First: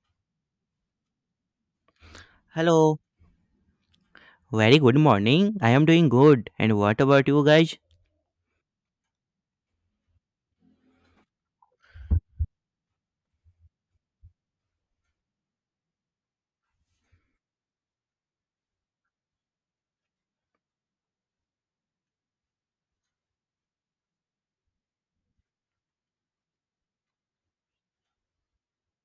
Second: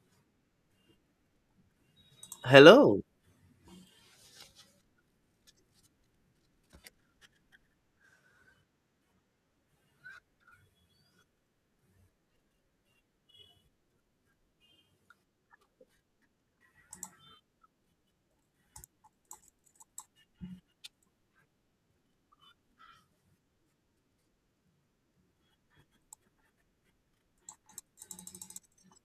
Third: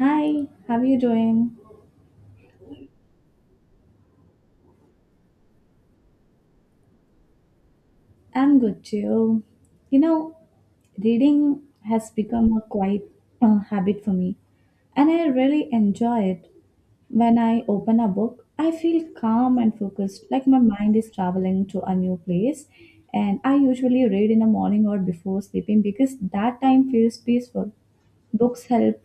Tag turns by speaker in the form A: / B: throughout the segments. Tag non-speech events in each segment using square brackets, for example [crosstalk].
A: Hi, how are you doing?
B: Hello,
C: Hello.
B: very good morning. I am doing good. And what about you guys?
A: I'm good too. You know, reading has become a quite habit for me, and I really enjoy it. When I open a book, I feel calm and focused, like my mind is traveling to a new place. And I usually read in the morning or before sleeping because that time feels peaceful. Books help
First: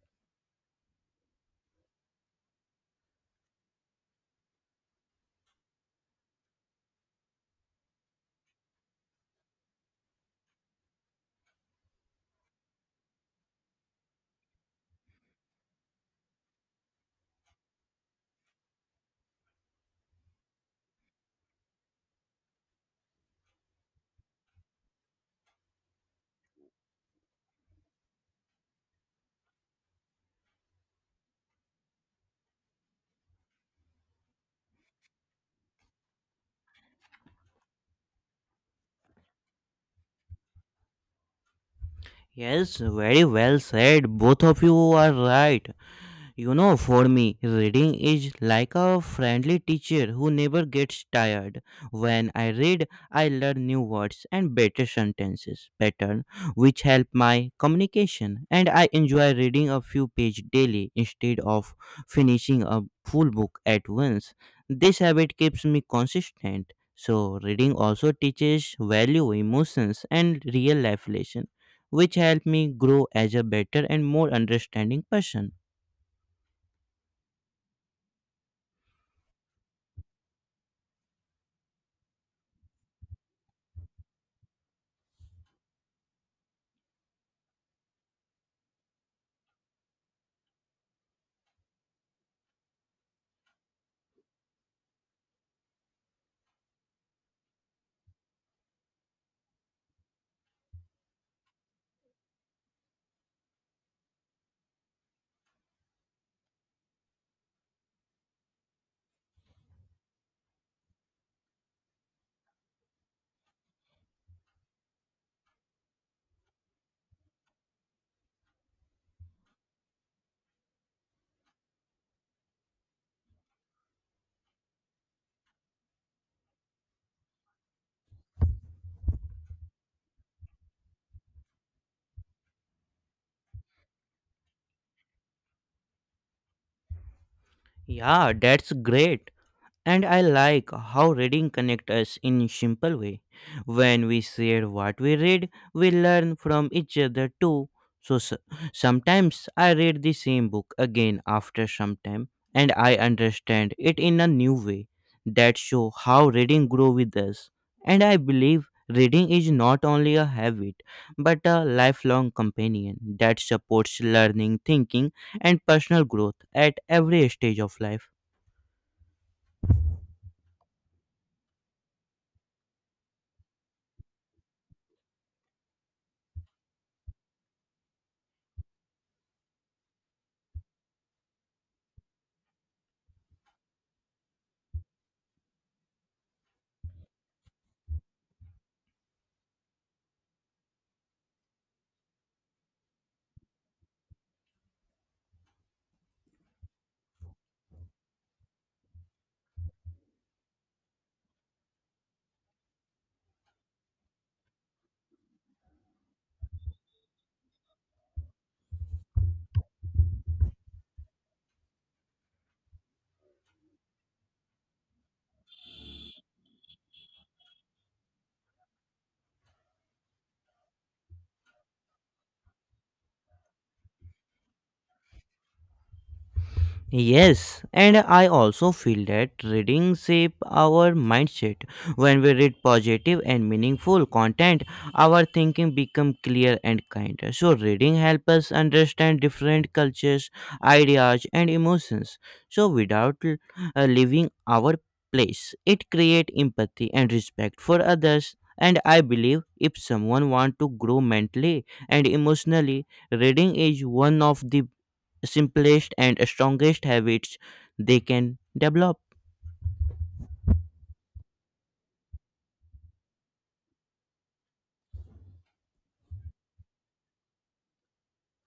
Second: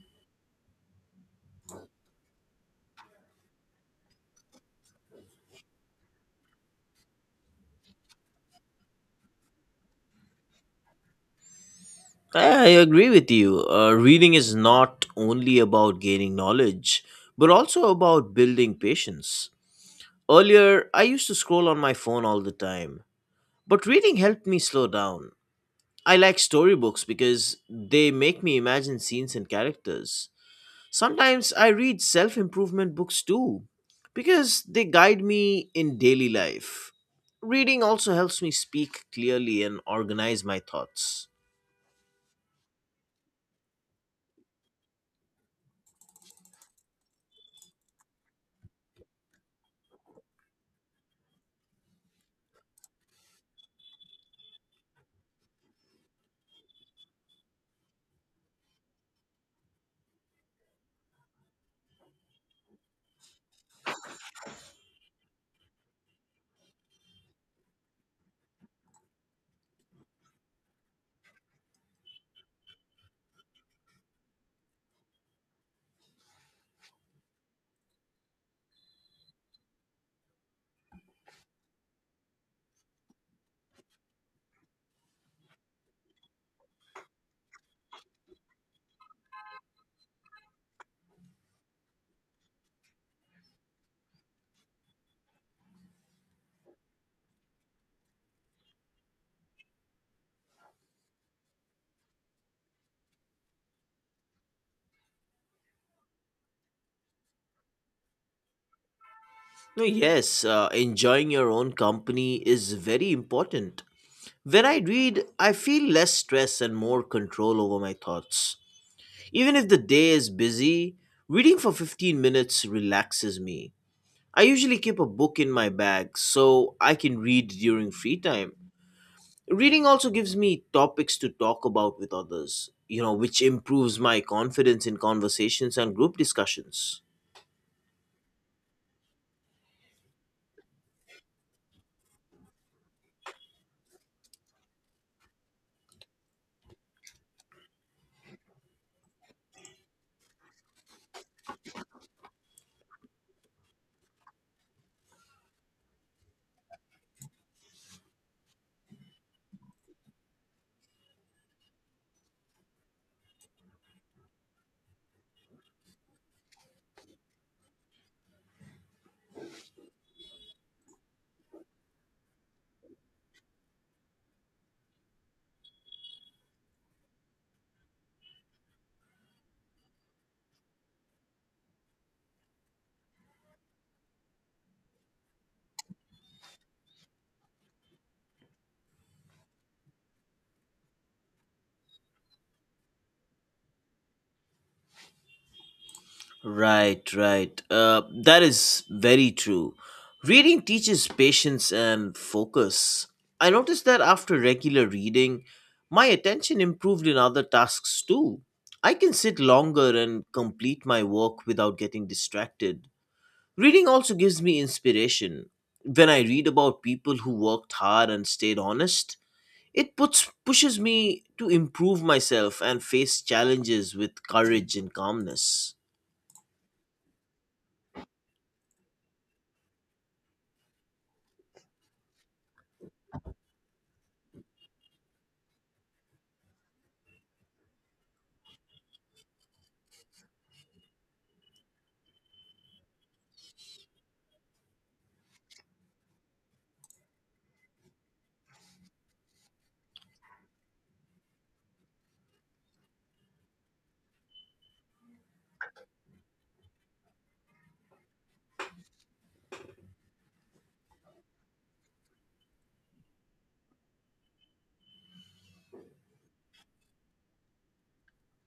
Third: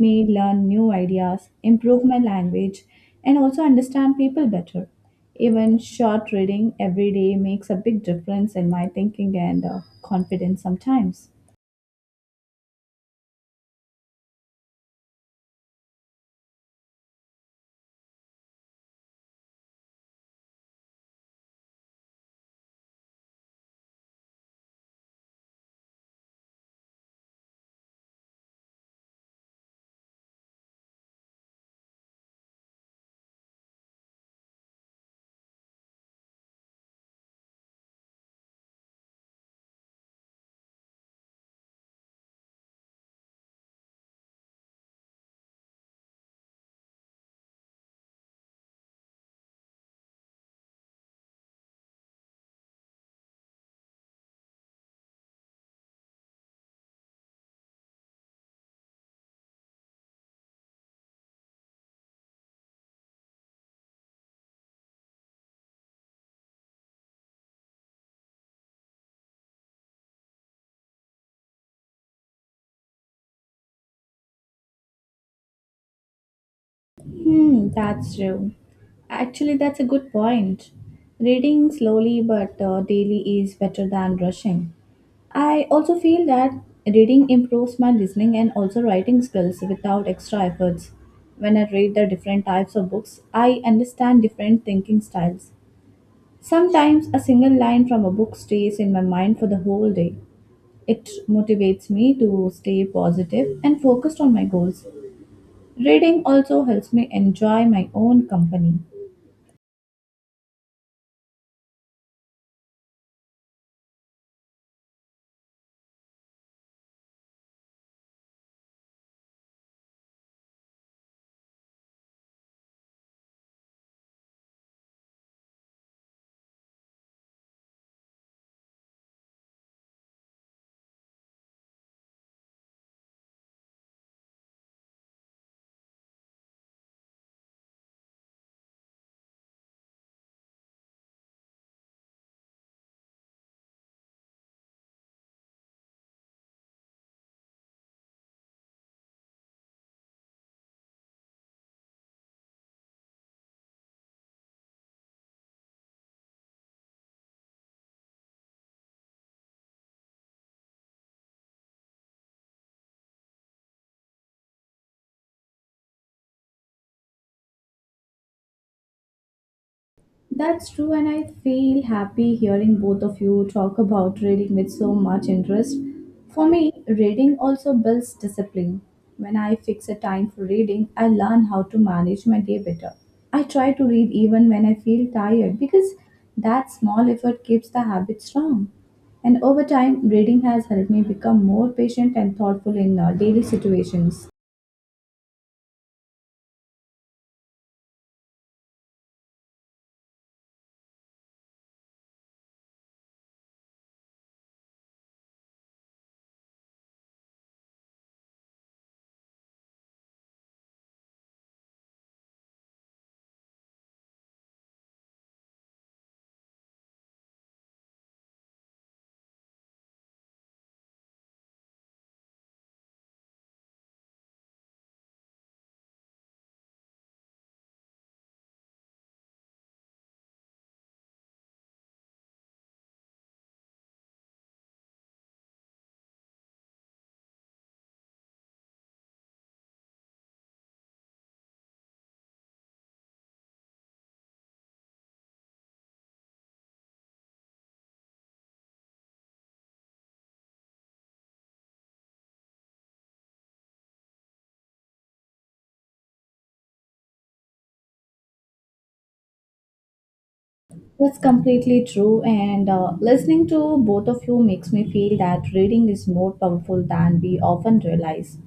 A: me learn new ideas, improve my language, and also understand people better. Even short reading every day makes a big difference in my thinking and confidence sometimes.
C: I agree with you. Reading is not only about gaining knowledge, but also about building patience. Earlier, I used to scroll on my phone all the time, but reading helped me slow down. I like storybooks because they make me imagine scenes and characters. Sometimes I read self improvement books too, because they guide me in daily life. Reading also helps me speak clearly and organize my thoughts.
B: Yes, very well said. Both of you are right. You know, for me, reading is like a friendly teacher who never gets tired. When I read, I learn new words and better sentences pattern, which help my communication. And I enjoy reading a few pages daily instead of finishing a full book at once. This habit keeps me consistent. So, reading also teaches value, emotions, and real life lesson, which help me grow as a better and more understanding person.
A: Hmm, that's true. Actually, that's a good point. Reading slowly but daily is better than rushing. I also feel that reading improves my listening and also writing skills without extra efforts. When I read the different types of books, I understand different thinking styles. Sometimes a single line from a book stays in my mind for the whole day. It motivates me to stay positive and focused on my goals. Reading also helps me enjoy my own company.
C: No, yes, enjoying your own company is very important. When I read, I feel less stress and more control over my thoughts. Even if the day is busy, reading for 15 minutes relaxes me. I usually keep a book in my bag so I can read during free time. Reading also gives me topics to talk about with others, you know, which improves my confidence in conversations and group discussions.
B: Yeah, that's great. And I like how reading connects us in simple way. When we share what we read, we learn from each other too. So s- Sometimes I read the same book again after some time and I understand it in a new way. That show how reading grow with us. And I believe reading is not only a habit but a lifelong companion that supports learning, thinking and personal growth at every stage of life.
A: That's true, and I feel happy hearing both of you talk about reading with so much interest. For me, reading also builds discipline. When I fix a time for reading, I learn how to manage my day better. I try to read even when I feel tired because that small effort keeps the habit strong. And over time, reading has helped me become more patient and thoughtful in daily situations.
C: Right, right. That is very true. Reading teaches patience and focus. I noticed that after regular reading, my attention improved in other tasks too. I can sit longer and complete my work without getting distracted. Reading also gives me inspiration. When I read about people who worked hard and stayed honest, it puts pushes me to improve myself and face challenges with courage and calmness.
B: Yes, and I also feel that reading shape our mindset. When we read positive and meaningful content, our thinking become clear and kinder. So reading helps us understand different cultures, ideas and emotions. So without leaving our place, it create empathy and respect for others. And I believe if someone want to grow mentally and emotionally, reading is one of the simplest and strongest habits they can develop.
A: That's completely true. And listening to both of you makes me feel that reading is more powerful than we often realize.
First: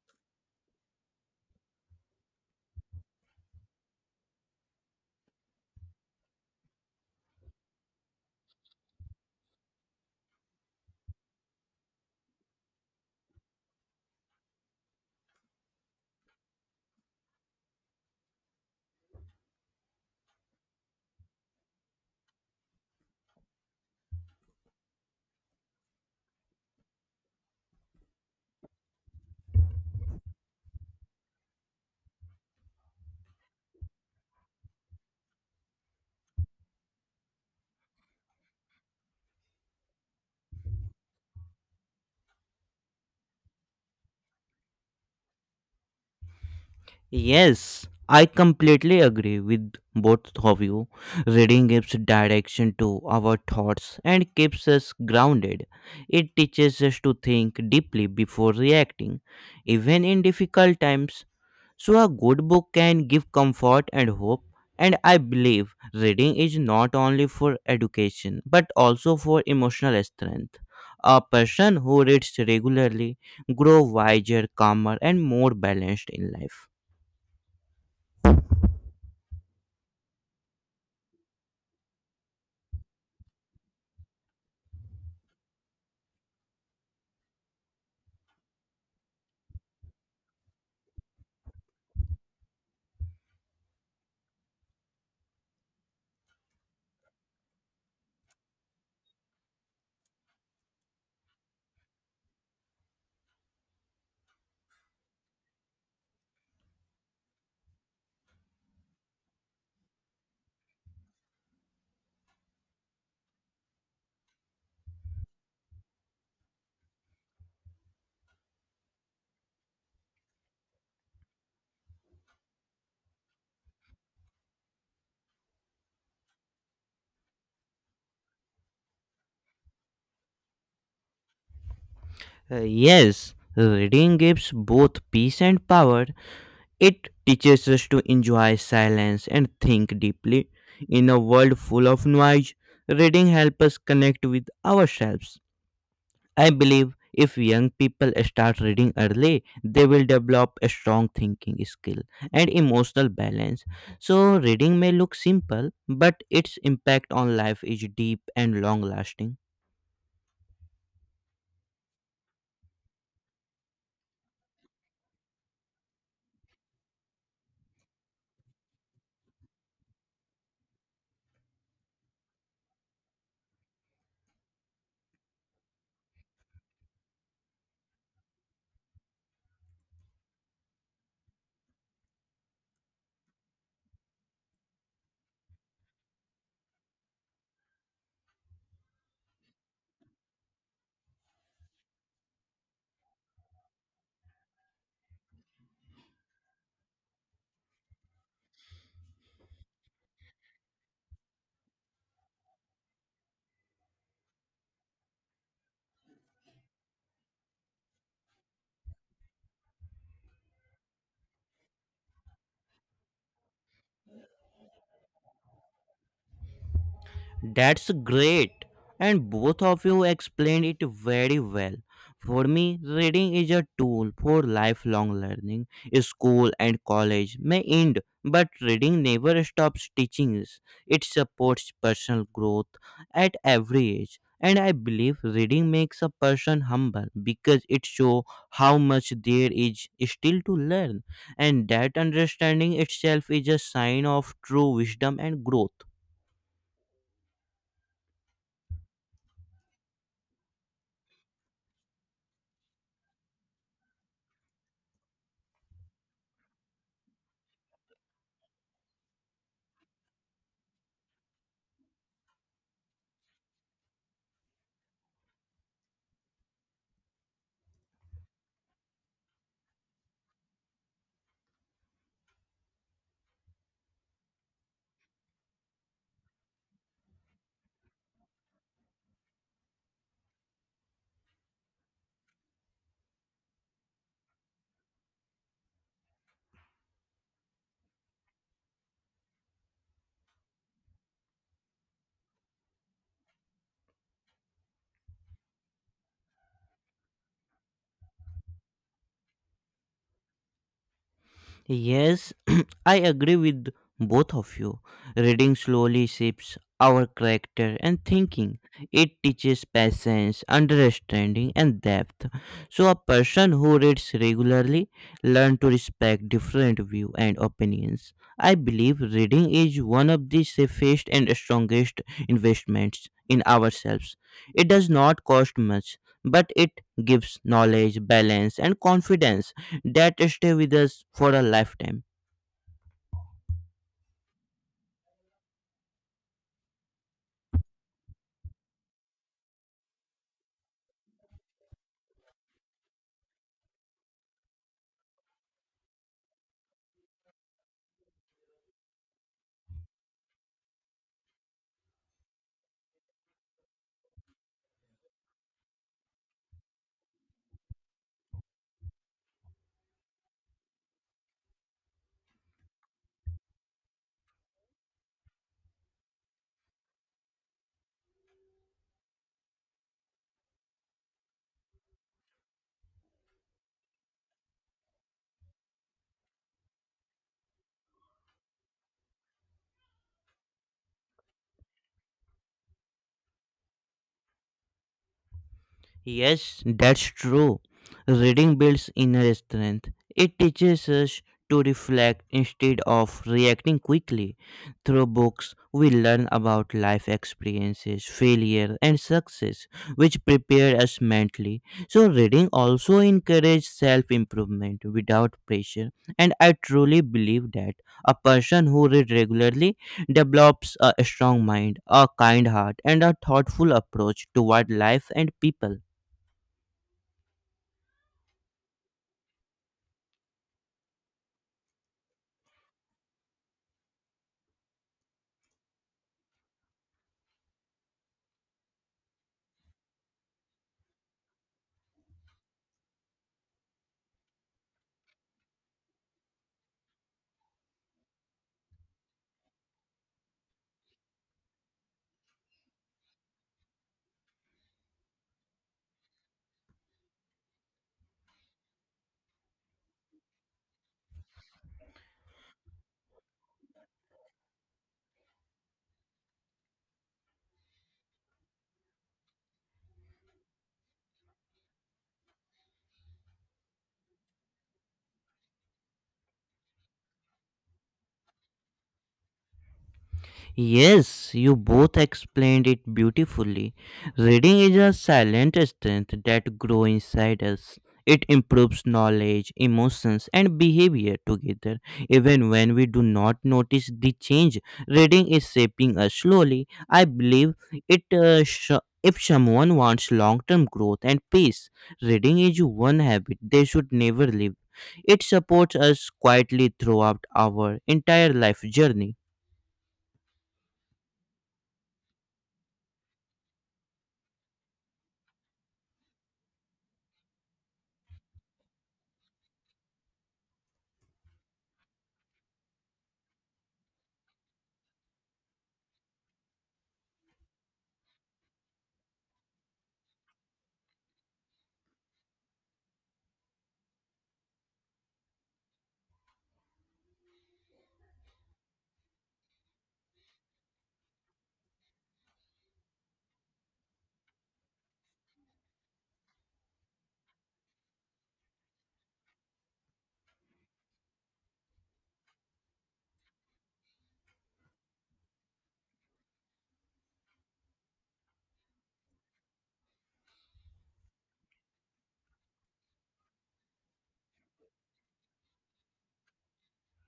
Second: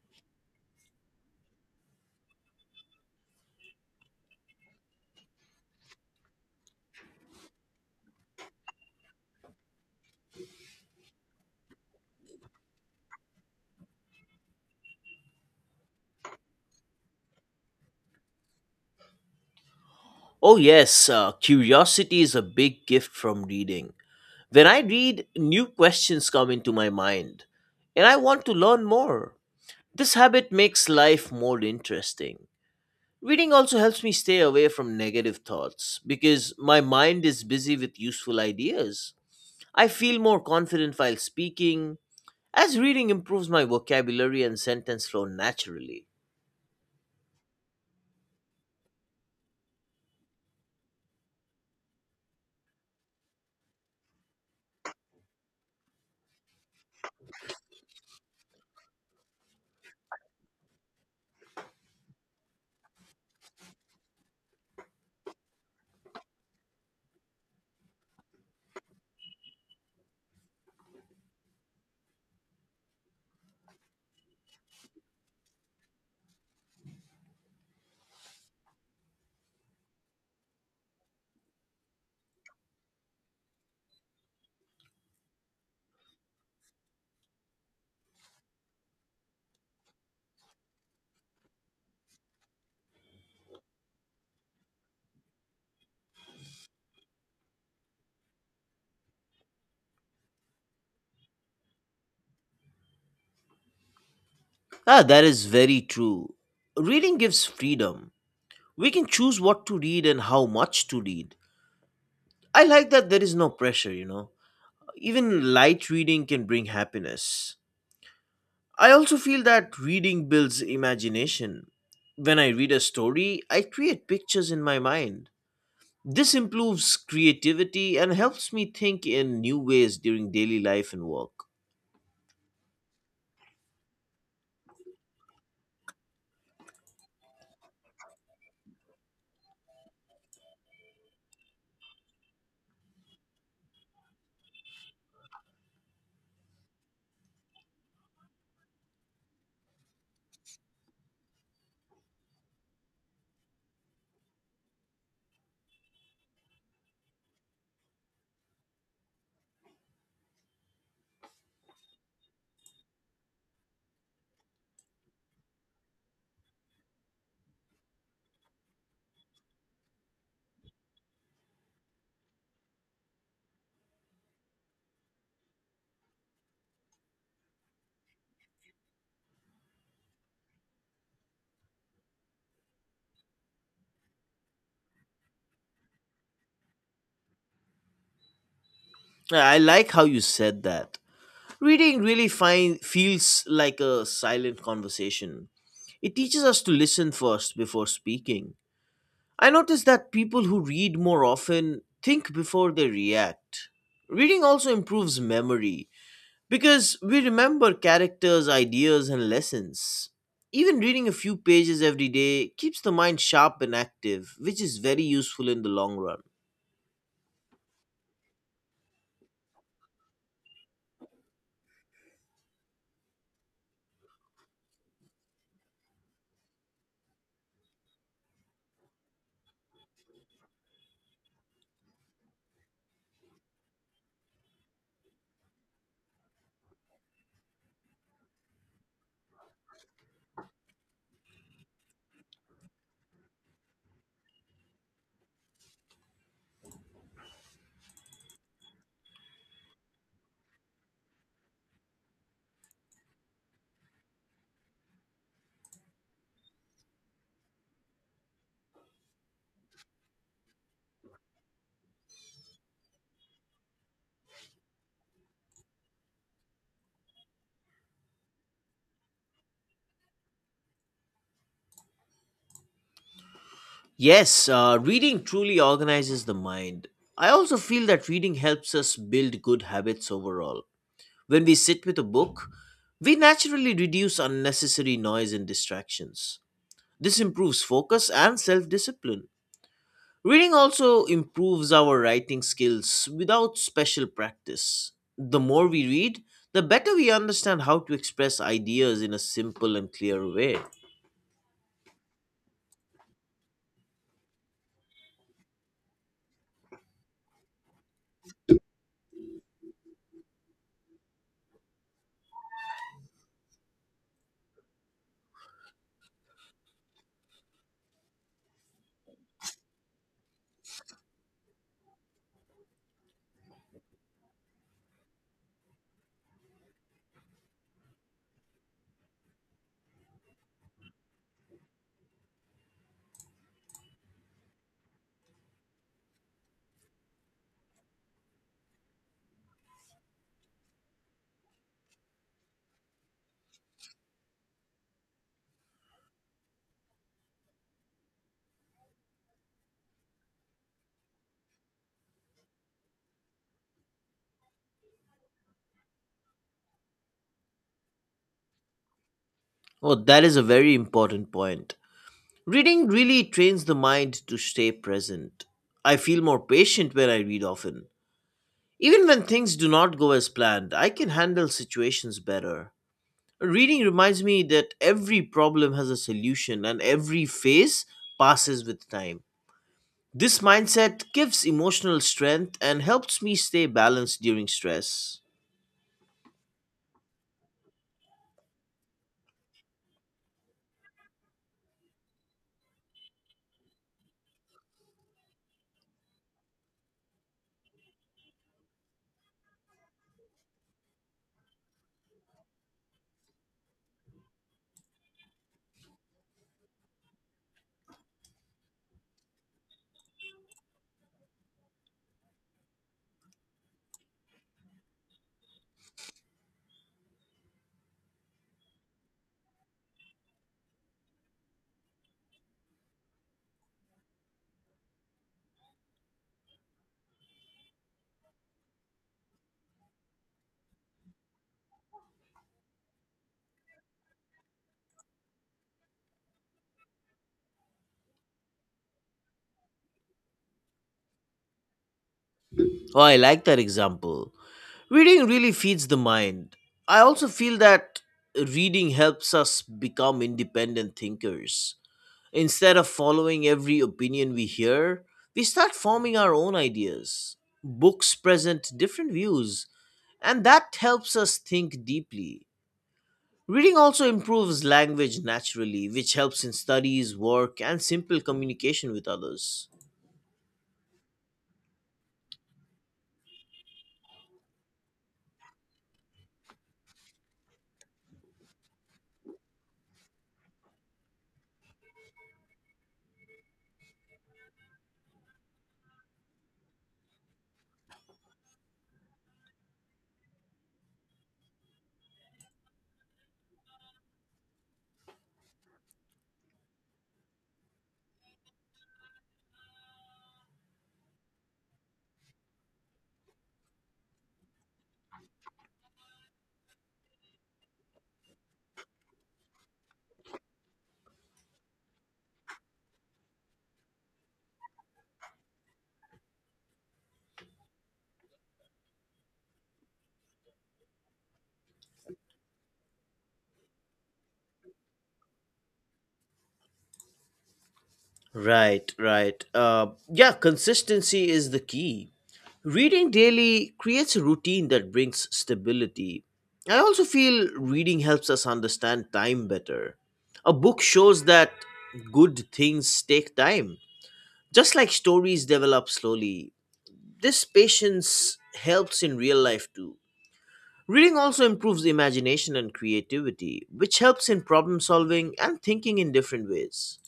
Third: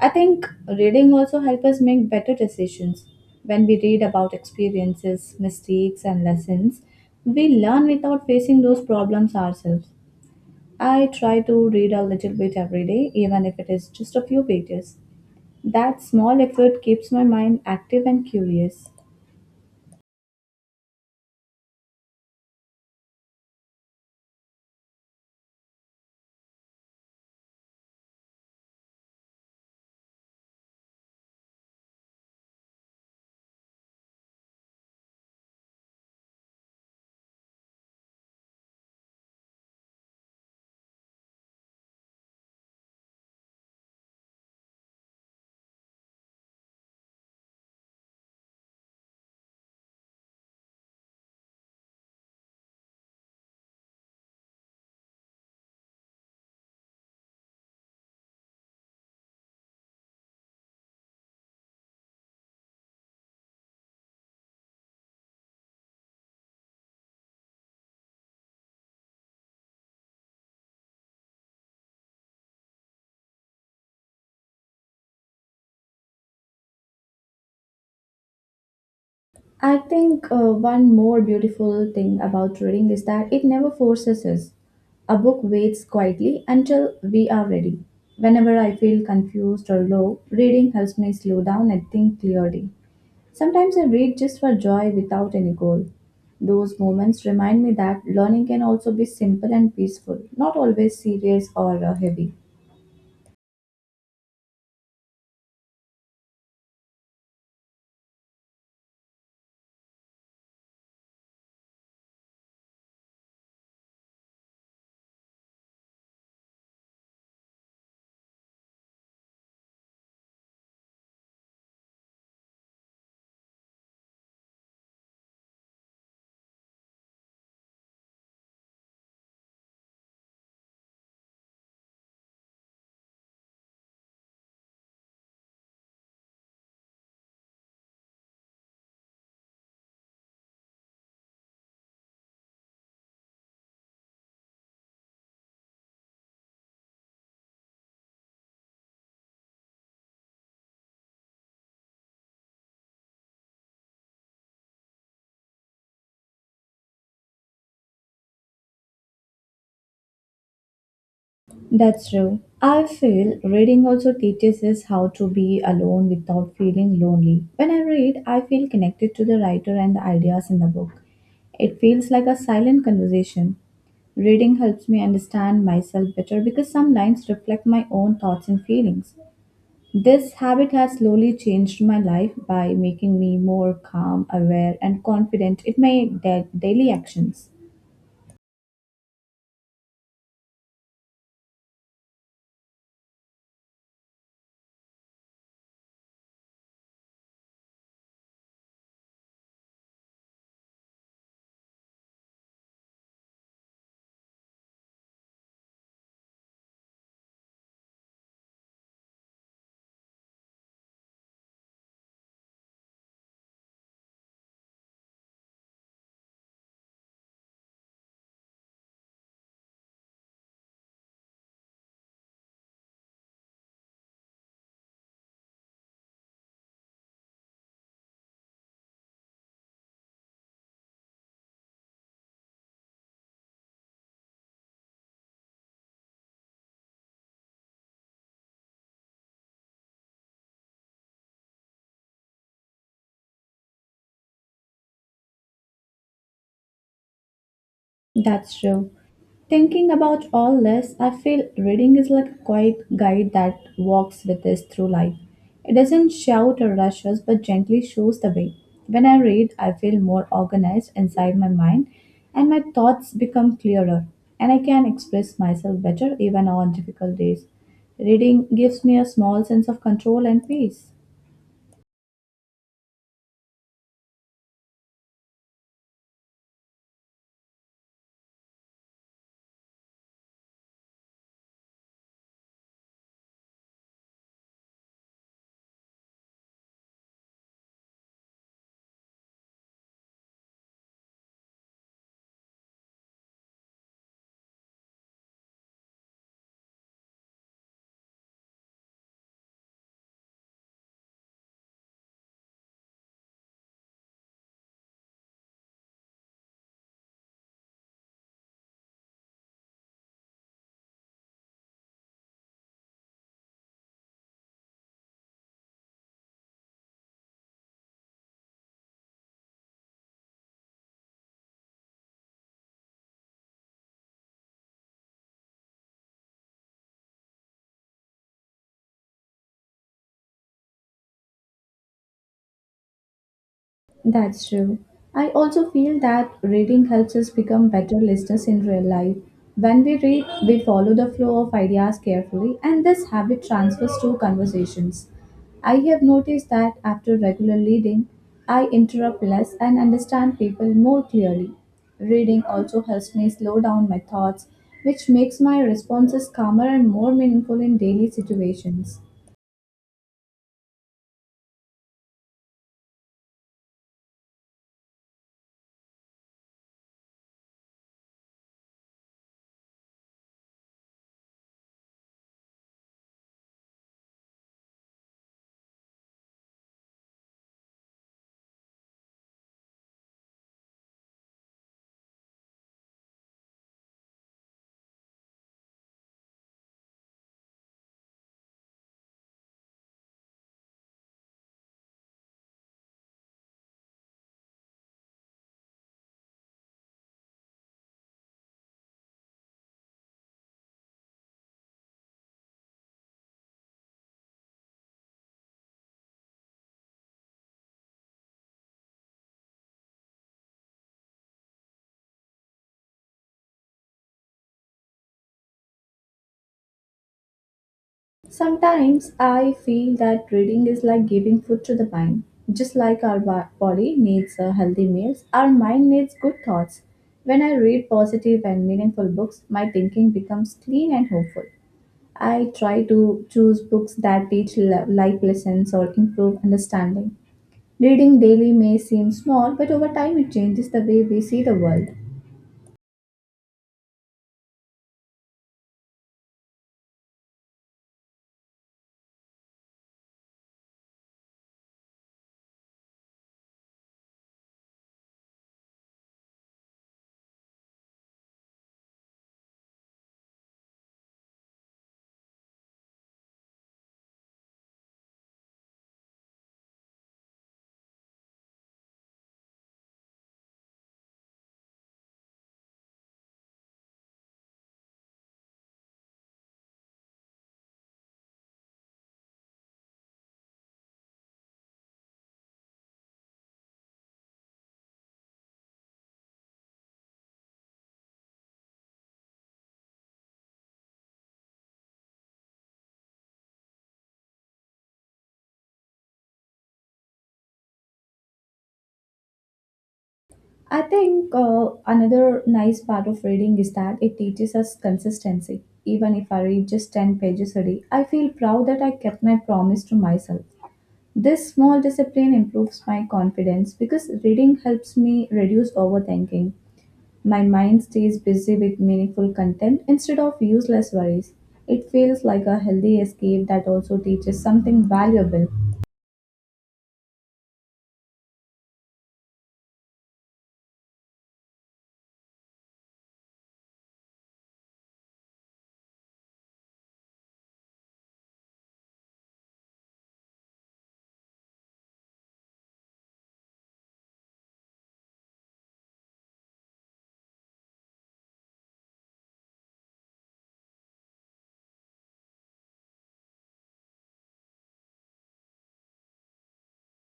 A: I think reading also helps us make better decisions. When we read about experiences, mistakes, and lessons, we learn without facing those problems ourselves. I try to read a little bit every day, even if it is just a few pages. That small effort keeps my mind active and curious.
C: Oh, yes, curiosity is a big gift from reading. When I read, new questions come into my mind, and I want to learn more. This habit makes life more interesting. Reading also helps me stay away from negative thoughts because my mind is busy with useful ideas. I feel more confident while speaking, as reading improves my vocabulary and sentence flow naturally.
B: Yes, I completely agree with both of you. Reading gives direction to our thoughts and keeps us grounded. It teaches us to think deeply before reacting. Even in difficult times, so a good book can give comfort and hope, and I believe reading is not only for education but also for emotional strength. A person who reads regularly grows wiser, calmer, and more balanced in life.
A: I think one more beautiful thing about reading is that it never forces us. A book waits quietly until we are ready. Whenever I feel confused or low, reading helps me slow down and think clearly. Sometimes I read just for joy without any goal. Those moments remind me that learning can also be simple and peaceful, not always serious or heavy.
C: Ah, that is very true. Reading gives freedom we can choose what to read and how much to read. I like that there is no pressure, you know. Even light reading can bring happiness. I also feel that reading builds imagination. When I read a story, I create pictures in my mind. This improves creativity and helps me think in new ways during daily life and work.
B: Yes, reading gives both peace and power. It teaches us to enjoy silence and think deeply. In a world full of noise, reading helps us connect with ourselves. I believe if young people start reading early, they will develop a strong thinking skill and emotional balance. So, reading may look simple, but its impact on life is deep and long lasting.
A: That's true. I feel reading also teaches us how to be alone without feeling lonely. When I read, I feel connected to the writer and the ideas in the book. It feels like a silent conversation. Reading helps me understand myself better because some lines reflect my own thoughts and feelings. This habit has slowly changed my life by making me more calm, aware, and confident in my daily actions.
C: I like how you said that. Reading really feels like a silent conversation. It teaches us to listen first before speaking. I notice that people who read more often think before they react. Reading also improves memory because we remember characters, ideas, and lessons. Even reading a few pages every day keeps the mind sharp and active, which is very useful in the long run.
B: That's great. And both of you explained it very well. For me, reading is a tool for lifelong learning. School and college may end, but reading never stops teaching us. It supports personal growth at every age. And I believe reading makes a person humble because it shows how much there is still to learn. And that understanding itself is a sign of true wisdom and growth.
A: That's true. Thinking about all this, I feel reading is like a quiet guide that walks with us through life. It doesn't shout or rush us, but gently shows the way. When I read, I feel more organized inside my mind, and my thoughts become clearer, and I can express myself better even on difficult days. Reading gives me a small sense of control and peace.
C: Yes, reading truly organizes the mind. I also feel that reading helps us build good habits overall. When we sit with a book, we naturally reduce unnecessary noise and distractions. This improves focus and self discipline. Reading also improves our writing skills without special practice. The more we read, the better we understand how to express ideas in a simple and clear way.
B: Yes, [clears throat] I agree with both of you. Reading slowly shapes our character and thinking. It teaches patience, understanding, and depth. So, a person who reads regularly learns to respect different views and opinions. I believe reading is one of the safest and strongest investments in ourselves. It does not cost much, but it gives knowledge, balance, and confidence that stay with us for a lifetime.
A: That's true. I also feel that reading helps us become better listeners in real life. When we read, we follow the flow of ideas carefully, and this habit transfers to conversations. I have noticed that after regular reading, I interrupt less and understand people more clearly. Reading also helps me slow down my thoughts, which makes my responses calmer and more meaningful in daily situations.
C: Oh, that is a very important point. Reading really trains the mind to stay present. I feel more patient when I read often. Even when things do not go as planned, I can handle situations better. Reading reminds me that every problem has a solution and every phase passes with time. This mindset gives emotional strength and helps me stay balanced during stress.
B: Yes, that's true. Reading builds inner strength. It teaches us to reflect instead of reacting quickly. Through books, we learn about life experiences, failure, and success, which prepare us mentally. So, reading also encourages self improvement without pressure, and I truly believe that a person who reads regularly develops a strong mind, a kind heart, and a thoughtful approach toward life and people.
A: Sometimes I feel that reading is like giving food to the mind. Just like our body needs healthy meals, our mind needs good thoughts. When I read positive and meaningful books, my thinking becomes clean and hopeful. I try to choose books that teach life lessons or improve understanding. Reading daily may seem small, but over time it changes the way we see the world.
C: Oh, I like that example. Reading really feeds the mind. I also feel that reading helps us become independent thinkers. Instead of following every opinion we hear, we start forming our own ideas. Books present different views, and that helps us think deeply. Reading also improves language naturally, which helps in studies, work, and simple communication with others.
B: Yes, you both explained it beautifully. Reading is a silent strength that grows inside us. It improves knowledge, emotions, and behavior together. Even when we do not notice the change, reading is shaping us slowly. I believe it. Sh- If someone wants long-term growth and peace, reading is one habit they should never leave. It supports us quietly throughout our entire life journey.
A: I think another nice part of reading is that it teaches us consistency. Even if I read just 10 pages a day, I feel proud that I kept my promise to myself. This small discipline improves my confidence because reading helps me reduce overthinking. My mind stays busy with meaningful content instead of useless worries. It feels like a healthy escape that also teaches something valuable.
C: Right, right. Yeah, consistency is the key. Reading daily creates a routine that brings stability. I also feel reading helps us understand time better. A book shows that good things take time. Just like stories develop slowly, this patience helps in real life too. Reading also improves imagination and creativity, which helps in problem solving and thinking in different ways.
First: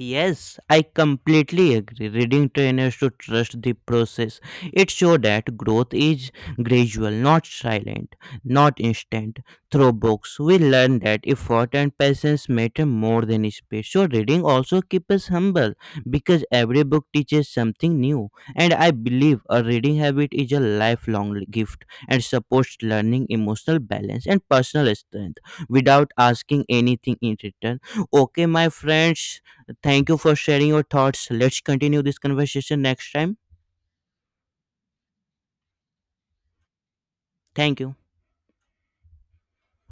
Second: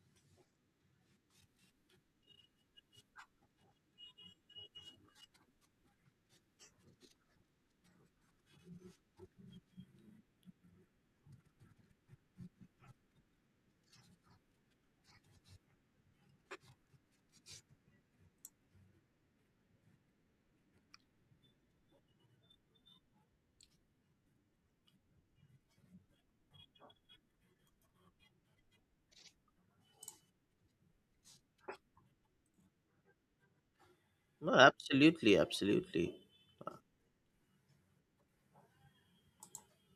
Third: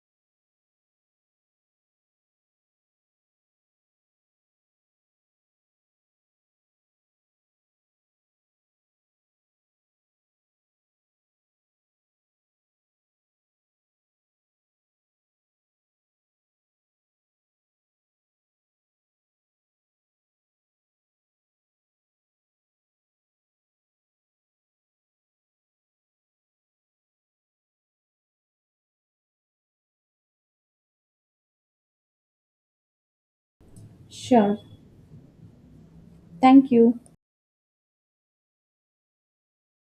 B: Yes, I completely agree. Reading trainers to trust the process. It shows that growth is gradual, not silent, not instant. Through books, we learn that effort and patience matter more than speed. So reading also keeps us humble because every book teaches something new. And I believe a reading habit is a lifelong gift and supports learning, emotional balance, and personal strength without asking anything in return. Okay, my friends, thank you for sharing your thoughts. Let's continue this conversation next time.
C: Well,
A: Sure.
C: absolutely, absolutely.
A: Thank you.
B: Thank you.